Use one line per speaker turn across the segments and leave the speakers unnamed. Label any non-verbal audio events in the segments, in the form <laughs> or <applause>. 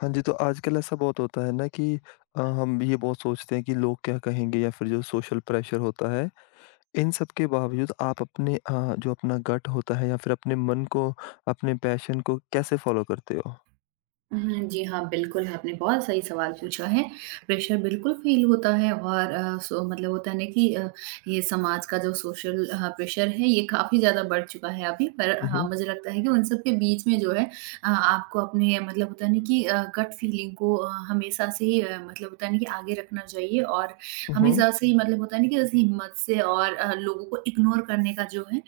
हाँ जी, तो आजकल ऐसा बहुत होता है ना कि हम ये बहुत सोचते हैं कि लोग क्या कहेंगे या फिर जो सोशल प्रेशर होता है, इन सब के बावजूद आप अपने जो अपना गट होता है या फिर अपने मन को, अपने पैशन को कैसे फॉलो करते हो?
हुँ, जी हाँ, बिल्कुल, आपने बहुत सही सवाल पूछा है। प्रेशर बिल्कुल फ़ील होता है और सो मतलब होता है ना कि ये समाज का जो सोशल प्रेशर है, ये काफ़ी ज़्यादा बढ़ चुका है अभी। पर
हुँ,
हाँ,
हुँ।
मुझे लगता है कि उन सब के बीच में जो है आपको अपने मतलब होता है ना कि गट फीलिंग को हमेशा से ही मतलब होता है ना कि आगे रखना चाहिए और
हुँ, हुँ।
हमेशा से ही मतलब होता है ना कि उस हिम्मत से और लोगों को इग्नोर करने का जो है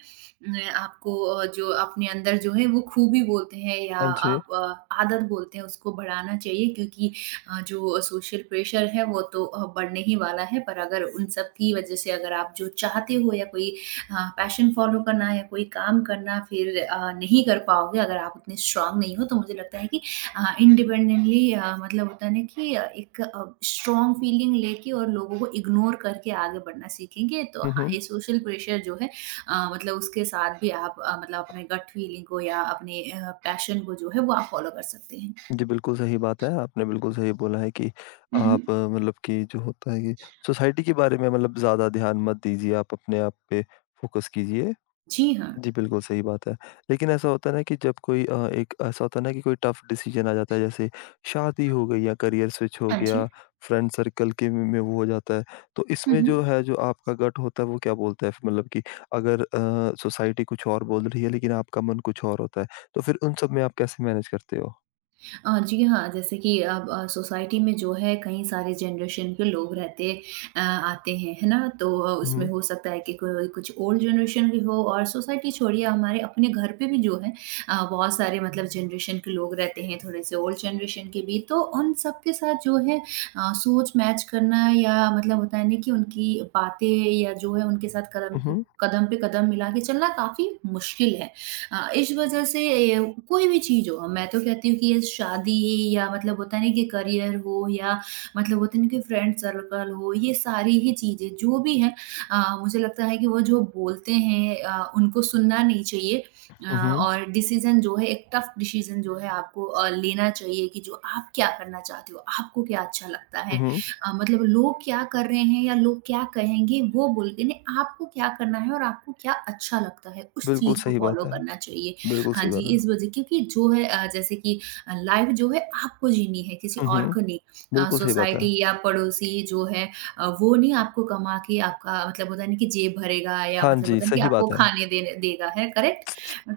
न आपको जो अपने अंदर जो है वो खूबी बोलते हैं या
हाँ जी।
आप आदत बोलते हैं उसको बढ़ाना चाहिए क्योंकि जो सोशल प्रेशर है वो तो बढ़ने ही वाला है पर अगर उन सब की वजह से अगर आप जो चाहते हो या कोई पैशन फॉलो करना या कोई काम करना फिर नहीं कर पाओगे अगर आप उतने स्ट्रांग नहीं हो तो मुझे लगता है कि इंडिपेंडेंटली मतलब होता है ना कि एक स्ट्रांग फीलिंग लेके और लोगों को इग्नोर करके आगे बढ़ना सीखेंगे तो
हुँ,
हाँ
हुँ।
ये सोशल प्रेशर जो है मतलब उसके साथ भी आप मतलब अपने गट फीलिंग को या अपने पैशन को जो है वो आप फ़ॉलो कर सकते हैं।
जी, बिल्कुल सही बात है। आपने बिल्कुल सही बोला है कि
हुँ,
आप
हुँ।
मतलब कि जो होता है कि सोसाइटी के बारे में मतलब ज़्यादा ध्यान मत दीजिए, आप अपने आप पे फ़ोकस कीजिए।
जी हाँ।
जी, बिल्कुल सही बात है। लेकिन ऐसा होता है ना कि जब कोई एक ऐसा होता है ना कि कोई टफ़ डिसीज़न आ जाता है जैसे शादी हो गई या करियर स्विच हो
हाँ जी।
गया, फ्रेंड सर्कल के में वो हो जाता है। तो
हुँ,
इसमें जो
हुँ।
है जो आपका गट होता है वो क्या बोलता है? मतलब कि अगर सोसाइटी कुछ और बोल रही है लेकिन आपका मन कुछ और होता है, तो फिर उन सब में आप कैसे मैनेज करते हो?
जी हाँ, जैसे कि अब सोसाइटी में जो है कई सारे जनरेशन के लोग रहते आते हैं, है ना? तो उसमें
हुँ,
हो सकता है कि कोई कुछ ओल्ड जनरेशन भी हो और सोसाइटी छोड़िए हमारे अपने घर पे भी जो है बहुत सारे मतलब जनरेशन के लोग रहते हैं, थोड़े से ओल्ड जनरेशन के भी। तो उन सब के साथ जो है सोच मैच करना या मतलब होता है ना कि उनकी बातें या जो है उनके साथ कदम पे
उहुँ,
कदम पे कदम मिला के चलना काफ़ी मुश्किल है। इस वजह से ये कोई भी चीज़ हो, मैं तो कहती हूँ कि ये शादी या मतलब होता है ना कि करियर हो या मतलब होता है ना कि फ्रेंड सर्कल हो, ये सारी ही चीज़ें जो भी हैं मुझे लगता है कि वो जो बोलते हैं उनको सुनना नहीं चाहिए
उहुँ,
और डिसीज़न जो है एक टफ डिसीज़न जो है आपको लेना चाहिए कि जो आप क्या करना चाहते हो, आपको क्या अच्छा लगता है।
उहुँ।
मतलब लोग क्या कर रहे हैं या लोग क्या कहेंगे वो बोल के नहीं आपको क्या करना है और आपको क्या अच्छा लगता है उस
बिल्कुल
चीज़ को
सही
फॉलो
बात है।
करना चाहिए।
बिल्कुल
हाँ
सही
जी,
बात है।
इस वज़ह क्योंकि जो है जैसे कि लाइफ़ जो है आपको जीनी है किसी
हुँ,
और
हुँ।
को नहीं।
बिल्कुल सही बात है।
सोसाइटी या पड़ोसी जो है वो नहीं आपको कमा के आपका मतलब होता है ना कि जेब भरेगा या
हाँ
मतलब
जी,
होता है ना कि
सही
आपको
बात है।
खाने देने देगा है, करेक्ट?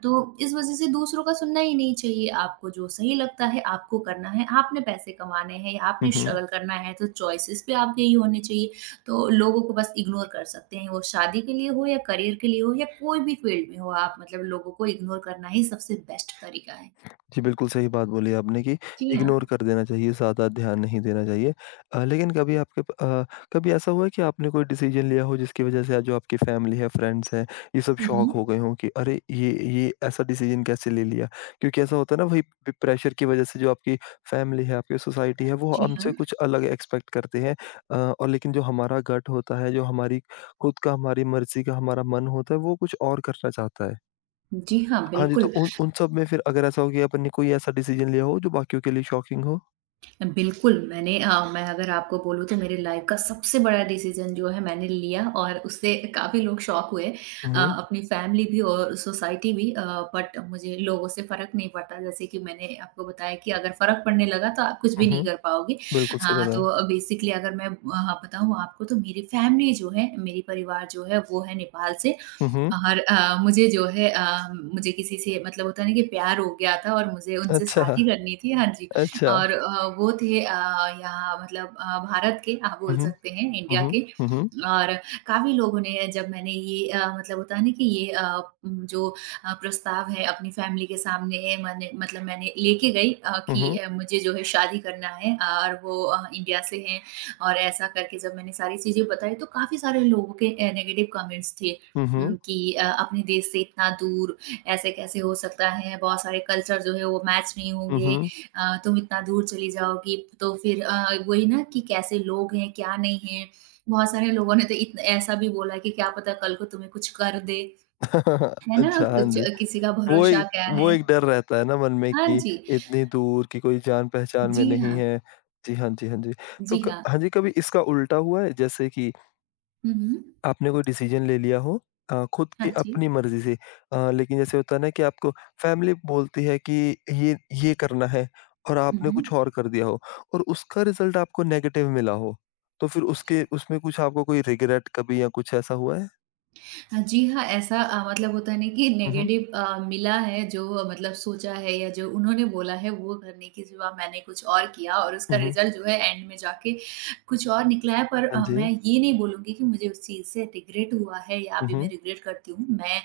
तो इस वज़ह से दूसरों का सुनना ही नहीं चाहिए, आपको जो सही लगता है, आपको करना है, आपने पैसे कमाने हैं या
हुँ,
आपने
हुँ।
स्ट्रगल करना है, तो चॉइसेस भी आपके ही होने चाहिए। तो लोगों को बस इग्नोर कर सकते हैं, वो शादी के लिए हो या करियर के लिए हो या कोई भी फील्ड में हो आप, मतलब लोगों को इग्नोर करना ही सबसे बेस्ट तरीका है।
जी, बिल्कुल सही बात बोली आपने कि
जी
इग्नोर
हाँ।
कर देना चाहिए, ज़्यादा ध्यान नहीं देना चाहिए। लेकिन कभी कभी ऐसा हुआ है कि आपने कोई डिसीज़न लिया हो जिसकी वज़ह से आज जो आपकी फैमिली है, फ्रेंड्स हैं, ये सब
हुँ,
शॉक हो
हुँ।
गए हों कि अरे! ये ऐसा डिसीज़न कैसे ले लिया? क्योंकि ऐसा होता है ना वही प प्रेशर की वज़ह से जो आपकी फैमिली है, आपकी सोसाइटी है वो
जी
हमसे
हाँ।
कुछ अलग एक्सपेक्ट करते हैं। और लेकिन जो हमारा गट होता है, जो हमारी खुद का हमारी मर्ज़ी का हमारा मन होता है वो कुछ और करना चाहता है।
जी हाँ,
हाँ जी, तो
बिल्कुल।
उन उन सब में फिर अगर ऐसा हो कि अपन ने कोई ऐसा डिसीज़न लिया हो जो बाकियों के लिए शॉकिंग हो?
बिल्कुल, मैं अगर आपको बोलूँ तो मेरे लाइफ़ का सबसे बड़ा डिसीज़न जो है मैंने लिया और उससे काफ़ी लोग शॉक हुए।
हुँ, हुँ।
अपनी फ़ैमिली भी और सोसाइटी भी बट मुझे लोगों से फ़र्क नहीं पड़ता। जैसे कि मैंने आपको बताया कि अगर फ़र्क पड़ने लगा तो आप कुछ भी
हुँ,
नहीं
हुँ।
कर पाओगे।
बिल्कुल सही
हाँ,
बताया।
तो बेसिकली अगर मैं बताऊँ आपको तो मेरी फ़ैमिली जो है, मेरी परिवार जो है वो है नेपाल से
हुँ, हुँ।
और मुझे जो है मुझे किसी से मतलब होता है ना कि प्यार हो गया था और मुझे उनसे
अच्छा,
शादी करनी थी, हाँ जी।
अच्छा।
और वो थे यहाँ मतलब भारत के आप
हुँ,
बोल
हुँ।
सकते हैं,
हुँ,
इंडिया
हुँ।
के।
हुँ,
और काफ़ी लोगों ने जब मैंने ये मतलब होता है ना कि ये जो प्रस्ताव है अपनी फ़ैमिली के सामने मैंने लेके गई कि
हुँ।
मुझे जो है शादी करना है और वो इंडिया से हैं और ऐसा करके जब मैंने सारी चीज़ें बताई, तो काफ़ी सारे लोगों के नेगेटिव कमेंट्स थे।
हुँ, हुँ। हुँ, हुँ।
कि अपने देश से इतना दूर ऐसे कैसे हो सकता है? बहुत सारे कल्चर जो है वो मैच नहीं
हुँ,
होंगे।
हुँ।
तुम इतना दूर चली जाओगी तो फिर वही ना कि कैसे लोग हैं, क्या नहीं हैं। बहुत सारे लोगों ने तो इत ऐसा भी बोला कि क्या पता कल को तुम्हें कुछ कर दे,
<laughs>
है ना?
अच्छा, हाँ
कुछ
जी।
किसी का
वो
भरोसा
एक
क्या
वो
है?
एक डर रहता है ना मन में
हाँ
कि
जी।
इतनी दूर कि कोई जान-पहचान में
जी
नहीं
हाँ।
है। जी हाँ, जी हाँ, जी। तो
जी
क
हाँ।
हाँ जी, कभी इसका उल्टा हुआ है? जैसे कि
हुँ, हुँ।
आपने कोई डिसीजन ले लिया हो खुद
हाँ
की
जी।
अपनी मर्ज़ी से लेकिन जैसे होता है ना कि आपको फैमिली बोलती है कि ये ये करना है और
हुँ,
आपने
हुँ।
कुछ और कर दिया हो और उसका रिज़ल्ट आपको नेगेटिव मिला हो, तो फिर उसके उसमें कुछ आपको कोई रिग्रेट कभी या कुछ ऐसा हुआ है?
हाँ, जी हाँ, ऐसा मतलब होता है ना कि
हुँ, हुँ,
नेगेटिव मिला है जो मतलब सोचा है या जो उन्होंने बोला है वो करने के सिवा मैंने कुछ और किया और उसका
हुँ, हुँ।
रिज़ल्ट जो है एंड में जाके कुछ और निकला है। पर
हाँ जी।
मैं ये नहीं बोलूँगी कि मुझे उस चीज़ से रिग्रेट हुआ है या
हुँ,
अभी मैं
हुँ,
रिग्रेट करती हूँ। मैं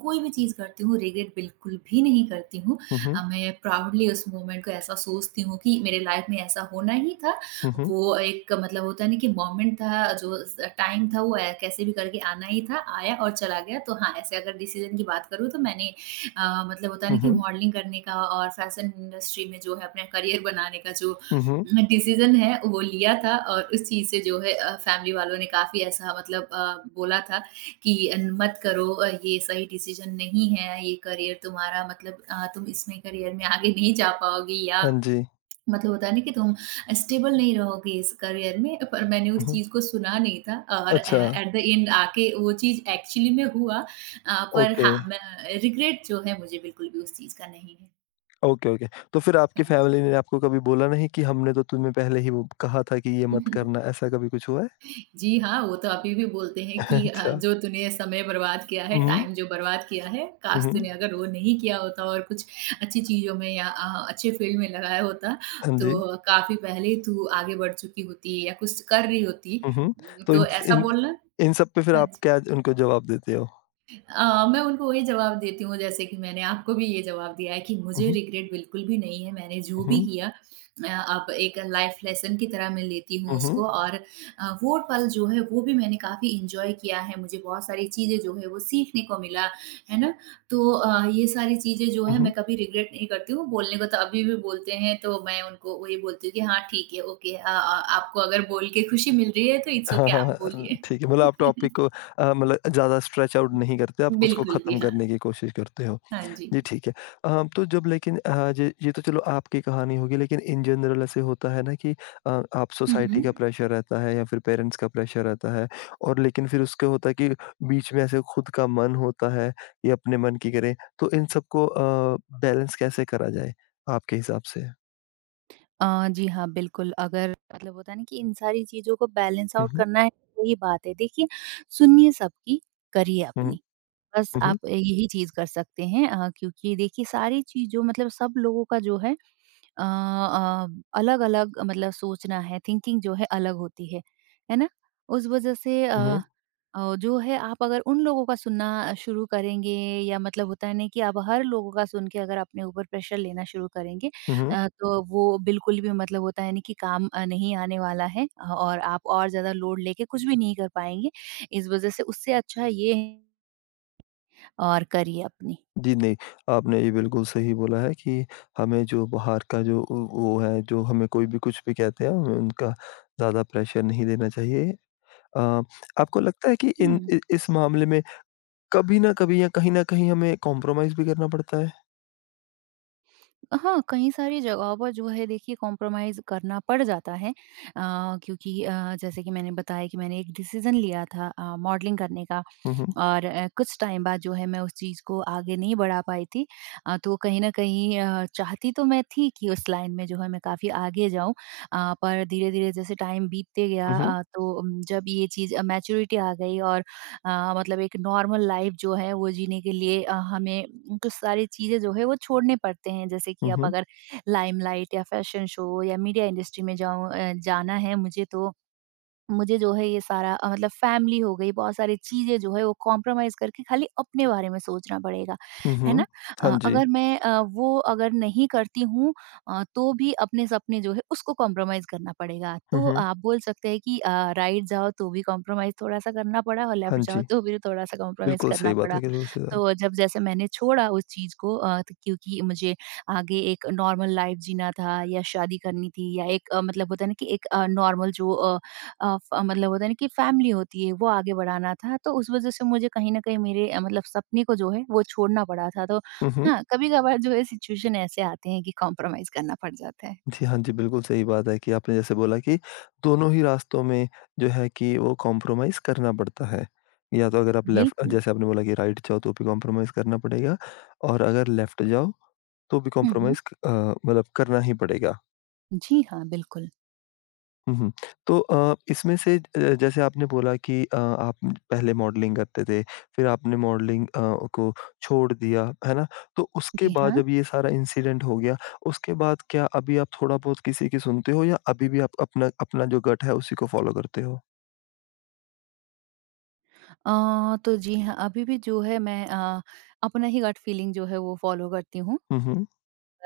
कोई भी चीज़ करती हूँ रिग्रेट बिल्कुल भी नहीं करती हूँ।
हुँ,
मैं प्राउडली उस मोमेंट को ऐसा सोचती हूँ कि मेरे लाइफ़ में ऐसा होना ही था
हुँ, हुँ,
वो एक मतलब होता है ना कि मोमेंट था जो ज़ टाइम था वो ए कैसे भी करके आना ही था, आया और चला गया। तो हाँ, ऐसे अगर डिसीज़न की बात करूँ तो मैंने मतलब होता है ना
हुँ,
कि
हुँ, हुँ,
मॉडलिंग करने का और फ़ैशन इंडस्ट्री में जो है अपना करियर बनाने का जो
हुँ, हुँ।
डिसीज़न है वो लिया था और उस चीज़ से जो है फैमिली वालों ने काफ़ी ऐसा मतलब बोला था कि मत करो ये सही डिसीज़न नहीं है, ये करियर तुम्हारा मतलब तुम इसमें करियर में आगे नहीं जा पाओगी या
हाँ जी।
मतलब होता है ना कि तुम स्टेबल नहीं रहोगे इस करियर में पर मैंने उस
हुँ, हुँ।
चीज़ को सुना नहीं था और
अच्छा,
एट द एंड आके वो चीज़ एक्चुअली में हुआ पर
ओके।
हाँ मैं रिग्रेट जो है मुझे बिल्कुल भी उस चीज़ का नहीं है।
Okay, okay. तो फिर आपकी
हाँ
फैमिली ने आपको कभी बोला नहीं कि हमने तो तुम्हें पहले ही वो कहा था कि ये मत
जी। <laughs>
करना, ऐसा कभी कुछ हुआ है?
जी हाँ, वो तो अभी भी बोलते हैं कि
अच्छा।
जो तूने समय बर्बाद किया है,
हुँ,
टाइम जो बर्बाद किया है,
हुँ,
काश
हुँ।
तूने अगर वो नहीं किया होता और कुछ अच्छी चीज़ों में या अच्छे फील्ड में लगाया होता,
हाँ जी।
तो काफ़ी पहले तू आगे बढ़ चुकी होती या कुछ कर रही होती।
हुँ, हुँ। तो
तो
इन
ऐसा
इन
बोलना
इन सब पे फिर आप
अच्छा।
क्या उनको जवाब देते हो?
मैं उनको वही जवाब देती हूँ जैसे कि मैंने आपको भी ये जवाब दिया है कि
हुँ,
मुझे
हुँ,
रिग्रेट बिल्कुल भी नहीं है, मैंने जो भी
हुँ,
किया अब एक लाइफ लेसन की तरह मैं लेती हूँ
हुँ, हुँ,
उसको और वो पल जो है वो भी मैंने काफ़ी एन्जॉय किया है, मुझे बहुत सारी चीज़ें जो है वो सीखने को मिला, है ना? तो ये सारी चीज़ें जो
हुँ,
है मैं
हुँ।
कभी रिग्रेट नहीं करती हूँ, बोलने को तो अभी भी बोलते हैं तो मैं उनको वही बोलती हूँ कि हाँ, ठीक है, ओके आपको अगर बोल के खुशी मिल रही है तो इट्स
हाँ,
ओके
हाँ,
आप
हाँ।
बोलिए।
ठीक है, मतलब आप
<laughs>
टॉपिक को मतलब ज़्यादा स्ट्रेच आउट नहीं करते, आप उसको
बिल्कुल भी,
खत्म
हाँ।
करने की कोशिश करते हो।
हाँ जी।
जी, ठीक है। तो जब लेकिन अ, जे ये तो चलो आपकी कहानी होगी लेकिन इन जनरल ऐसे होता है ना कि आप
हुँ,
सोसाइटी
हुँ।
का प्रेशर रहता है या फिर पेरेंट्स का प्रेशर रहता है और लेकिन फिर उसके होता है कि बीच में ऐसे खुद का मन होता है या अपने मन की करें, तो इन सबको बैलेंस कैसे करा जाए आपके हिसाब से?
जी हाँ, बिल्कुल अगर मतलब होता है ना कि इन सारी चीज़ों को बैलेंस
हुँ,
आउट
हुँ।
करना है, वही बात है। देखिए सुनिए सबकी, करिए
हुँ,
अपनी। बस
हुँ,
आप
हुँ,
यही चीज़ कर सकते हैं क्योंकि देखिए सारी चीज़ों मतलब सब लोगों का जो है अ अ, अलग-अलग मतलब सोचना है, थिंकिंग जो है अलग होती है ना? उस वज़ह से
हुँ,
जो है आप अगर उन लोगों का सुनना शुरू करेंगे या मतलब होता है ना कि आप हर लोगों का सुन के अगर अपने ऊपर प्रेशर लेना शुरू करेंगे
हुँ, हुँ।
तो वो बिल्कुल भी मतलब होता है ना कि काम नहीं आने वाला है और आप और ज़्यादा लोड लेके कुछ भी नहीं कर पाएँगे। इस वज़ह से उससे अच्छा ये है और करिए अपनी।
जी, नहीं, आपने ये बिल्कुल सही बोला है कि हमें जो बाहर का जो वो है, जो हमें कोई भी कुछ भी कहते हैं, हमें उनका ज़्यादा प्रेशर नहीं देना चाहिए। अ, आपको लगता है कि इन
हुँ।
इ इस मामले में कभी न कभी या कहीं न कहीं हमें कॉम्प्रोमाइज़ भी करना पड़ता है?
हाँ, कई सारी जगहों पर जो है देखिए कॉम्प्रोमाइज़ करना पड़ जाता है। क्योंकि जैसे कि मैंने बताया कि मैंने एक डिसीज़न लिया था मॉडलिंग करने का
हुँ, हुँ।
और कुछ टाइम बाद जो है मैं उस चीज़ को आगे नहीं बढ़ा पाई थी। तो कहीं न कहीं चाहती तो मैं थी कि उस लाइन में जो है मैं काफ़ी आगे जाऊँ पर धीरे-धीरे जैसे टाइम बीतते गया
हुँ, हुँ।
तो जब ये चीज़ मैच्योरिटी आ गई और मतलब एक नॉर्मल लाइफ़ जो है वो जीने के लिए हमें कुछ सारी चीज़ें जो है वो छोड़ने पड़ते हैं। जैसे कि
हुँ,
अब
हुँ।
अगर लाइमलाइट या फैशन शो या मीडिया इंडस्ट्री में जाऊँ जाना है मुझे तो मुझे जो है ये सारा मतलब फैमिली हो गई, बहुत सारी चीज़ें जो है वो कॉम्प्रोमाइज़ करके खाली अपने बारे में सोचना पड़ेगा,
हुँ,
है ना?
हुँ। हाँ जी।
अगर मैं वो अगर नहीं करती हूँ तो भी अपने सपने जो है उसको कॉम्प्रोमाइज़ करना पड़ेगा।
हुँ,
तो
हुँ।
आप बोल सकते हैं कि राइट जाओ तो भी कॉम्प्रोमाइज़ थोड़ा-सा करना पड़ा और लेफ्ट
हाँ
जाओ
जी।
तो भी थोड़ा-सा कॉम्प्रोमाइज़
बिल्कुल
करना
सही बात
पड़ा।
है।
तो जब जैसे मैंने छोड़ा उस चीज़ को अ, त क्योंकि मुझे आगे एक नॉर्मल लाइफ़ जीना था या शादी करनी थी या एक मतलब होता है ना कि एक नॉर्मल जो अ अ, फ मतलब होता है ना कि फैमिली होती है, वो आगे बढ़ाना था, तो उस वज़ह से मुझे कहीं न कहीं मेरे मतलब सपने को जो है वो छोड़ना पड़ा था। तो
हुँ, हुँ।
हाँ, कभी-कभार जो है सिचुएशन ऐसे आते हैं कि कॉम्प्रोमाइज़ करना पड़ जाता है।
जी, हाँ जी, बिल्कुल सही बात है कि आपने जैसे बोला कि दोनों ही रास्तों में जो है कि वो कॉम्प्रोमाइज़ करना पड़ता है। या तो अगर आप लेफ्ट
बिल्कुल।
जैसे आपने बोला कि राइट जाओ तो भी कॉम्प्रोमाइज़ करना पड़ेगा और अगर लेफ्ट जाओ तो भी
हुँ, हुँ।
कॉम्प्रोमाइज़ मतलब करना ही पड़ेगा।
जी हाँ, बिल्कुल।
हुँ, हुँ। तो इसमें से जैसे आपने बोला कि आप पहले मॉडलिंग करते थे, फिर आपने मॉडलिंग को छोड़ दिया, है ना? तो उसके
जी
बाद
हाँ।
जब ये सारा इंसिडेंट हो गया, उसके बाद क्या अभी आप थोड़ा-बहुत किसी की सुनते हो या अभी भी आप अपना अपना जो गट है उसी को फ़ॉलो करते हो?
तो जी हाँ, अभी भी जो है मैं अपना ही गट फीलिंग जो है वो फ़ॉलो करती हूँ।
हुँ, हुँ।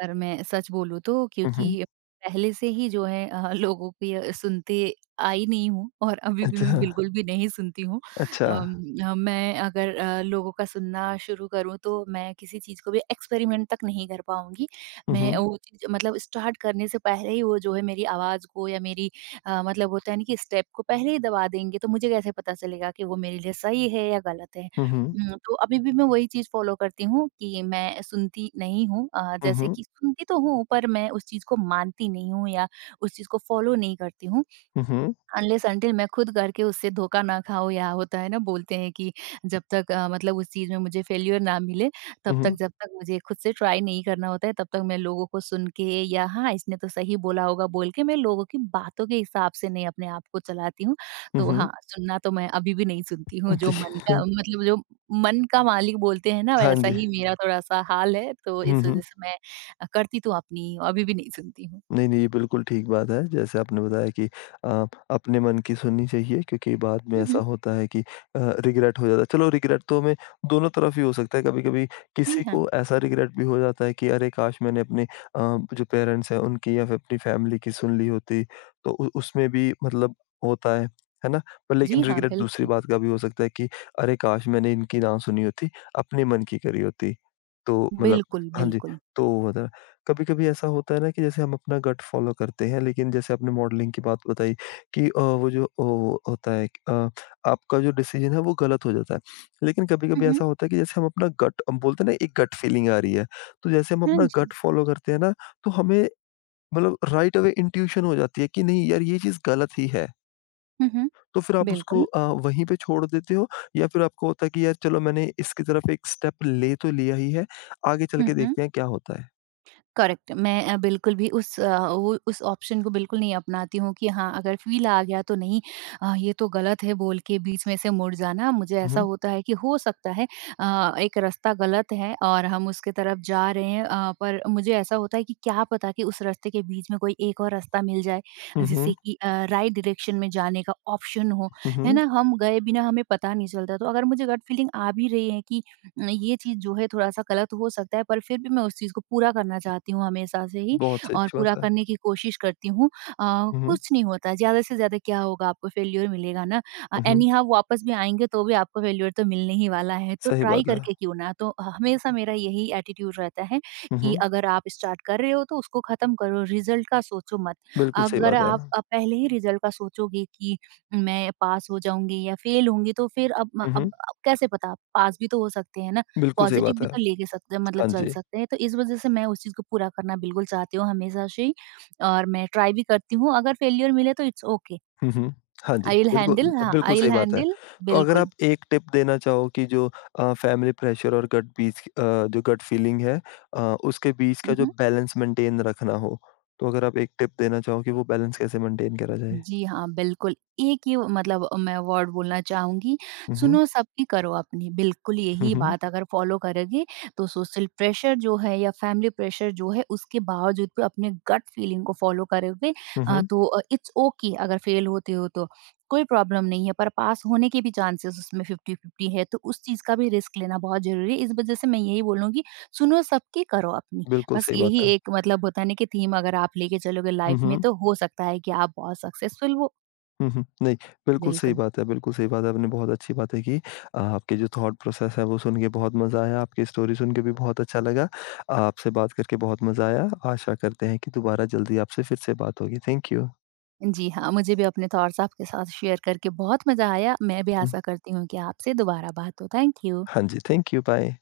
अगर मैं सच बोलूँ तो
हुँ, हुँ।
क्योंकि पहले से ही जो है लोगों की सुनते आई नहीं हूँ और अभी भी मैं
अच्छा,
बिल्कुल भी नहीं सुनती हूँ।
अच्छा।
अम, मैं अगर लोगों का सुनना शुरू करूँ तो मैं किसी चीज़ को भी एक्सपेरिमेंट तक नहीं कर पाऊँगी।
हुँ,
मैं
हुँ।
वो चीज़ मतलब स्टार्ट करने से पहले ही वो जो है मेरी आवाज़ को या मेरी मतलब होता है ना कि स्टेप को पहले ही दबा देंगे तो मुझे कैसे पता चलेगा कि वो मेरे लिए सही है या गलत है?
हुँ, हुँ।
तो अभी भी मैं वही चीज़ फ़ॉलो करती हूँ कि मैं सुनती नहीं हूँ
हुँ,
जैसे
हुँ।
कि सुनती तो हूँ पर मैं उस चीज़ को मानती नहीं हूँ या उस चीज़ को फ़ॉलो नहीं करती हूँ।
हुँ, हुँ।
अनलेस अनटिल मैं खुद करके उससे धोखा ना खाऊँ या होता है ना बोलते हैं कि जब तक मतलब उस चीज़ में मुझे फेल्यूर ना मिले
हुँ,
तब तक
हुँ।
जब तक मुझे खुद से ट्राई नहीं करना होता है तब तक मैं लोगों को सुन के या हाँ इसने तो सही बोला होगा बोल के मैं लोगों की बातों के हिसाब से नहीं अपने आप को चलाती हूँ।
हुँ,
तो
हुँ।
हाँ, सुनना तो मैं अभी भी नहीं सुनती हूँ जो
जी।
मन
<laughs>
का मतलब जो मन का मालिक बोलते हैं ना
हाँ
वैसा
जी।
ही मेरा थोड़ा-सा हाल है तो
हुँ,
इस वज़ह
हुँ।
से मैं करती तो अपनी अभी भी नहीं सुनती हूँ।
नहीं, नहीं, ये बिल्कुल ठीक बात है। जैसे आपने बताया कि अपने मन की सुननी चाहिए क्योंकि बाद में
हुँ,
ऐसा
हुँ।
होता है कि रिग्रेट हो जाता है। चलो रिग्रेट तो हमें दोनों तरफ ही हो सकता है, कभी-कभी
जी
किसी
हाँ।
को ऐसा रिग्रेट भी हो जाता है कि अरे काश! मैंने अपने जो पेरेंट्स हैं उनकी या फिर अपनी फैमिली की सुन ली होती तो उ उसमें भी मतलब होता है ना? पर
जी
लेकिन
हाँ,
रिग्रेट दूसरी
बिल्कुल।
बात का भी हो सकता है कि अरे काश! मैंने इनकी ना सुनी होती, अपने मन की करी होती। तो मतलब
बिल्कुल,
हाँ जी,
बिल्कुल।
तो वो होता है। कभी-कभी ऐसा होता है ना कि जैसे हम अपना गट फ़ॉलो करते हैं, लेकिन जैसे आपने मॉडलिंग की बात बताई कि वो जो ओ होता है कि, आपका जो डिसीज़न है वो गलत हो जाता है। लेकिन
हुँ,
कभी-कभी
हुँ।
ऐसा होता है कि जैसे हम अपना गट हम बोलते हैं ना एक गट फीलिंग आ रही है, तो जैसे हम
हाँ
अपना
जी।
गट फ़ॉलो करते हैं ना, तो हमें मतलब राइट अवे इंट्यूशन हो जाती है कि नहीं यार ये चीज़ गलत ही है।
हुँ, हुँ।
तो फिर आप उसको
बिल्कुल।
वहीं पे छोड़ देते हो या फिर आपको होता है कि यार चलो मैंने इसकी तरफ एक स्टेप ले तो लिया ही है, आगे चल
हुँ,
के
हुँ।
देखते हैं क्या होता है?
करेक्ट। मैं बिल्कुल भी उस अ, वो उस ऑप्शन को बिल्कुल नहीं अपनाती हूँ कि हाँ, अगर फ़ील आ गया तो नहीं ये तो गलत है बोल के बीच में से मुड़ जाना। मुझे
हुँ,
ऐसा
हुँ।
होता है कि हो सकता है एक रास्ता गलत है और हम उसके तरफ जा रहे हैं पर मुझे ऐसा होता है कि क्या पता कि उस रास्ते के बीच में कोई एक और रास्ता मिल जाए,
हुँ,
जिससे
हुँ।
कि राइट डायरेक्शन में जाने का ऑप्शन हो,
हुँ,
है
हुँ।
ना? हम गए बिना हमें पता नहीं चलता। तो अगर मुझे गट फीलिंग आ भी रही है कि ये चीज़ जो है थोड़ा-सा गलत हो सकता है, पर फिर भी मैं उस चीज़ को पूरा करना चाहती हूँ हमेशा से ही
बहुत सही
और
अच्छी
पूरा
बात है।
करने की कोशिश करती हूँ।
हुँ, हुँ।
कुछ नहीं होता, ज़्यादा से ज़्यादा क्या होगा आपको फेल्योर मिलेगा ना।
हुँ, हुँ।
एनी हाउ वापस भी आएँगे तो भी आपको फेल्योर तो मिलने ही वाला है, तो
सही
ट्राई
बात है।
करके क्यों ना। तो हमेशा मेरा यही एटीट्यूड रहता है
हुँ,
कि
हुँ।
अगर आप स्टार्ट कर रहे हो तो उसको खत्म करो, रिजल्ट का सोचो मत।
बिल्कुल सही
अगर
बात है।
आप पहले ही रिजल्ट का सोचोगे कि मैं पास हो जाऊँगी या फेल होंगी तो फिर अब म
हुँ, हुँ।
अब कैसे पता? पास भी तो हो सकते हैं ना,
बिल्कुल सही
पॉज़िटिव
बात
भी
है।
तो लेके सकते हैं मतलब
हाँ
चल
जी।
सकते हैं। तो इस वज़ह से मैं उस चीज़ को पूरा करना बिल्कुल चाहती हूँ हमेशा से ही और मैं ट्राई भी करती हूँ। अगर फेल्योर मिले तो इट्स ओके
हुँ, हुँ। हाँ जी,
आई विल हैंडल
बिल्कुल
हाँ,
बिल्कुल
आई विल
सही बात है।
हैंडल
तो अगर
बिल्कुल।
आप एक टिप देना चाहो कि जो फैमिली प्रेशर और गट बीच जो गट फीलिंग है अ, उसके बीच का
हुँ,
जो
हुँ।
बैलेंस मेंटेन रखना हो, तो अगर आप एक टिप देना चाहो कि वो बैलेंस कैसे मेंटेन करा जाए?
जी हाँ, बिल्कुल। एक ही मतलब मैं वर्ड बोलना चाहूँगी,
हुँ, हुँ।
सुनो सबकी करो अपनी। बिल्कुल
हुँ,
यही
हुँ।
बात अगर फ़ॉलो करोगे, तो सोशल प्रेशर जो है या फैमिली प्रेशर जो है, उसके बावजूद भी अपने गट फीलिंग को फ़ॉलो करोगे
हुँ, हुँ।
तो इट्स ओके अगर फेल होते हो तो। कोई प्रॉब्लम नहीं है, पर पास होने के भी चांसेस उसमें 50-50 है, तो उस चीज़ का भी रिस्क लेना बहुत ज़रूरी है। इस वज़ह से मैं यही बोलूँगी, सुनो सबकी, करो अपनी।
बिल्कुल
बस
सही
यही
बात है।
एक मतलब होता है ना कि थीम अगर आप लेके चलोगे
हुँ,
लाइफ में
हुँ।
तो हो सकता है कि आप बहुत सक्सेसफुल हो।
हुँ, हुँ। नहीं, बिल्कुल सही
बिल्कुल।
बात है, बिल्कुल सही बात है। आपने बहुत अच्छी बातें की। आपके जो थॉट प्रोसेस है वो सुन के बहुत मज़ा आया, आपकी स्टोरी सुन के भी बहुत अच्छा लगा। आपसे बात करके बहुत मज़ा आया। आशा करते हैं कि दोबारा जल्दी आपसे फिर से बात होगी। Thank you.
जी हाँ, मुझे भी अपने थॉट्स आपके साथ शेयर करके बहुत मज़ा आया। मैं भी
हुँ।
आशा करती हूँ कि आपसे दोबारा बात हो। Thank you.
हाँ जी, थैंक यू, बाय।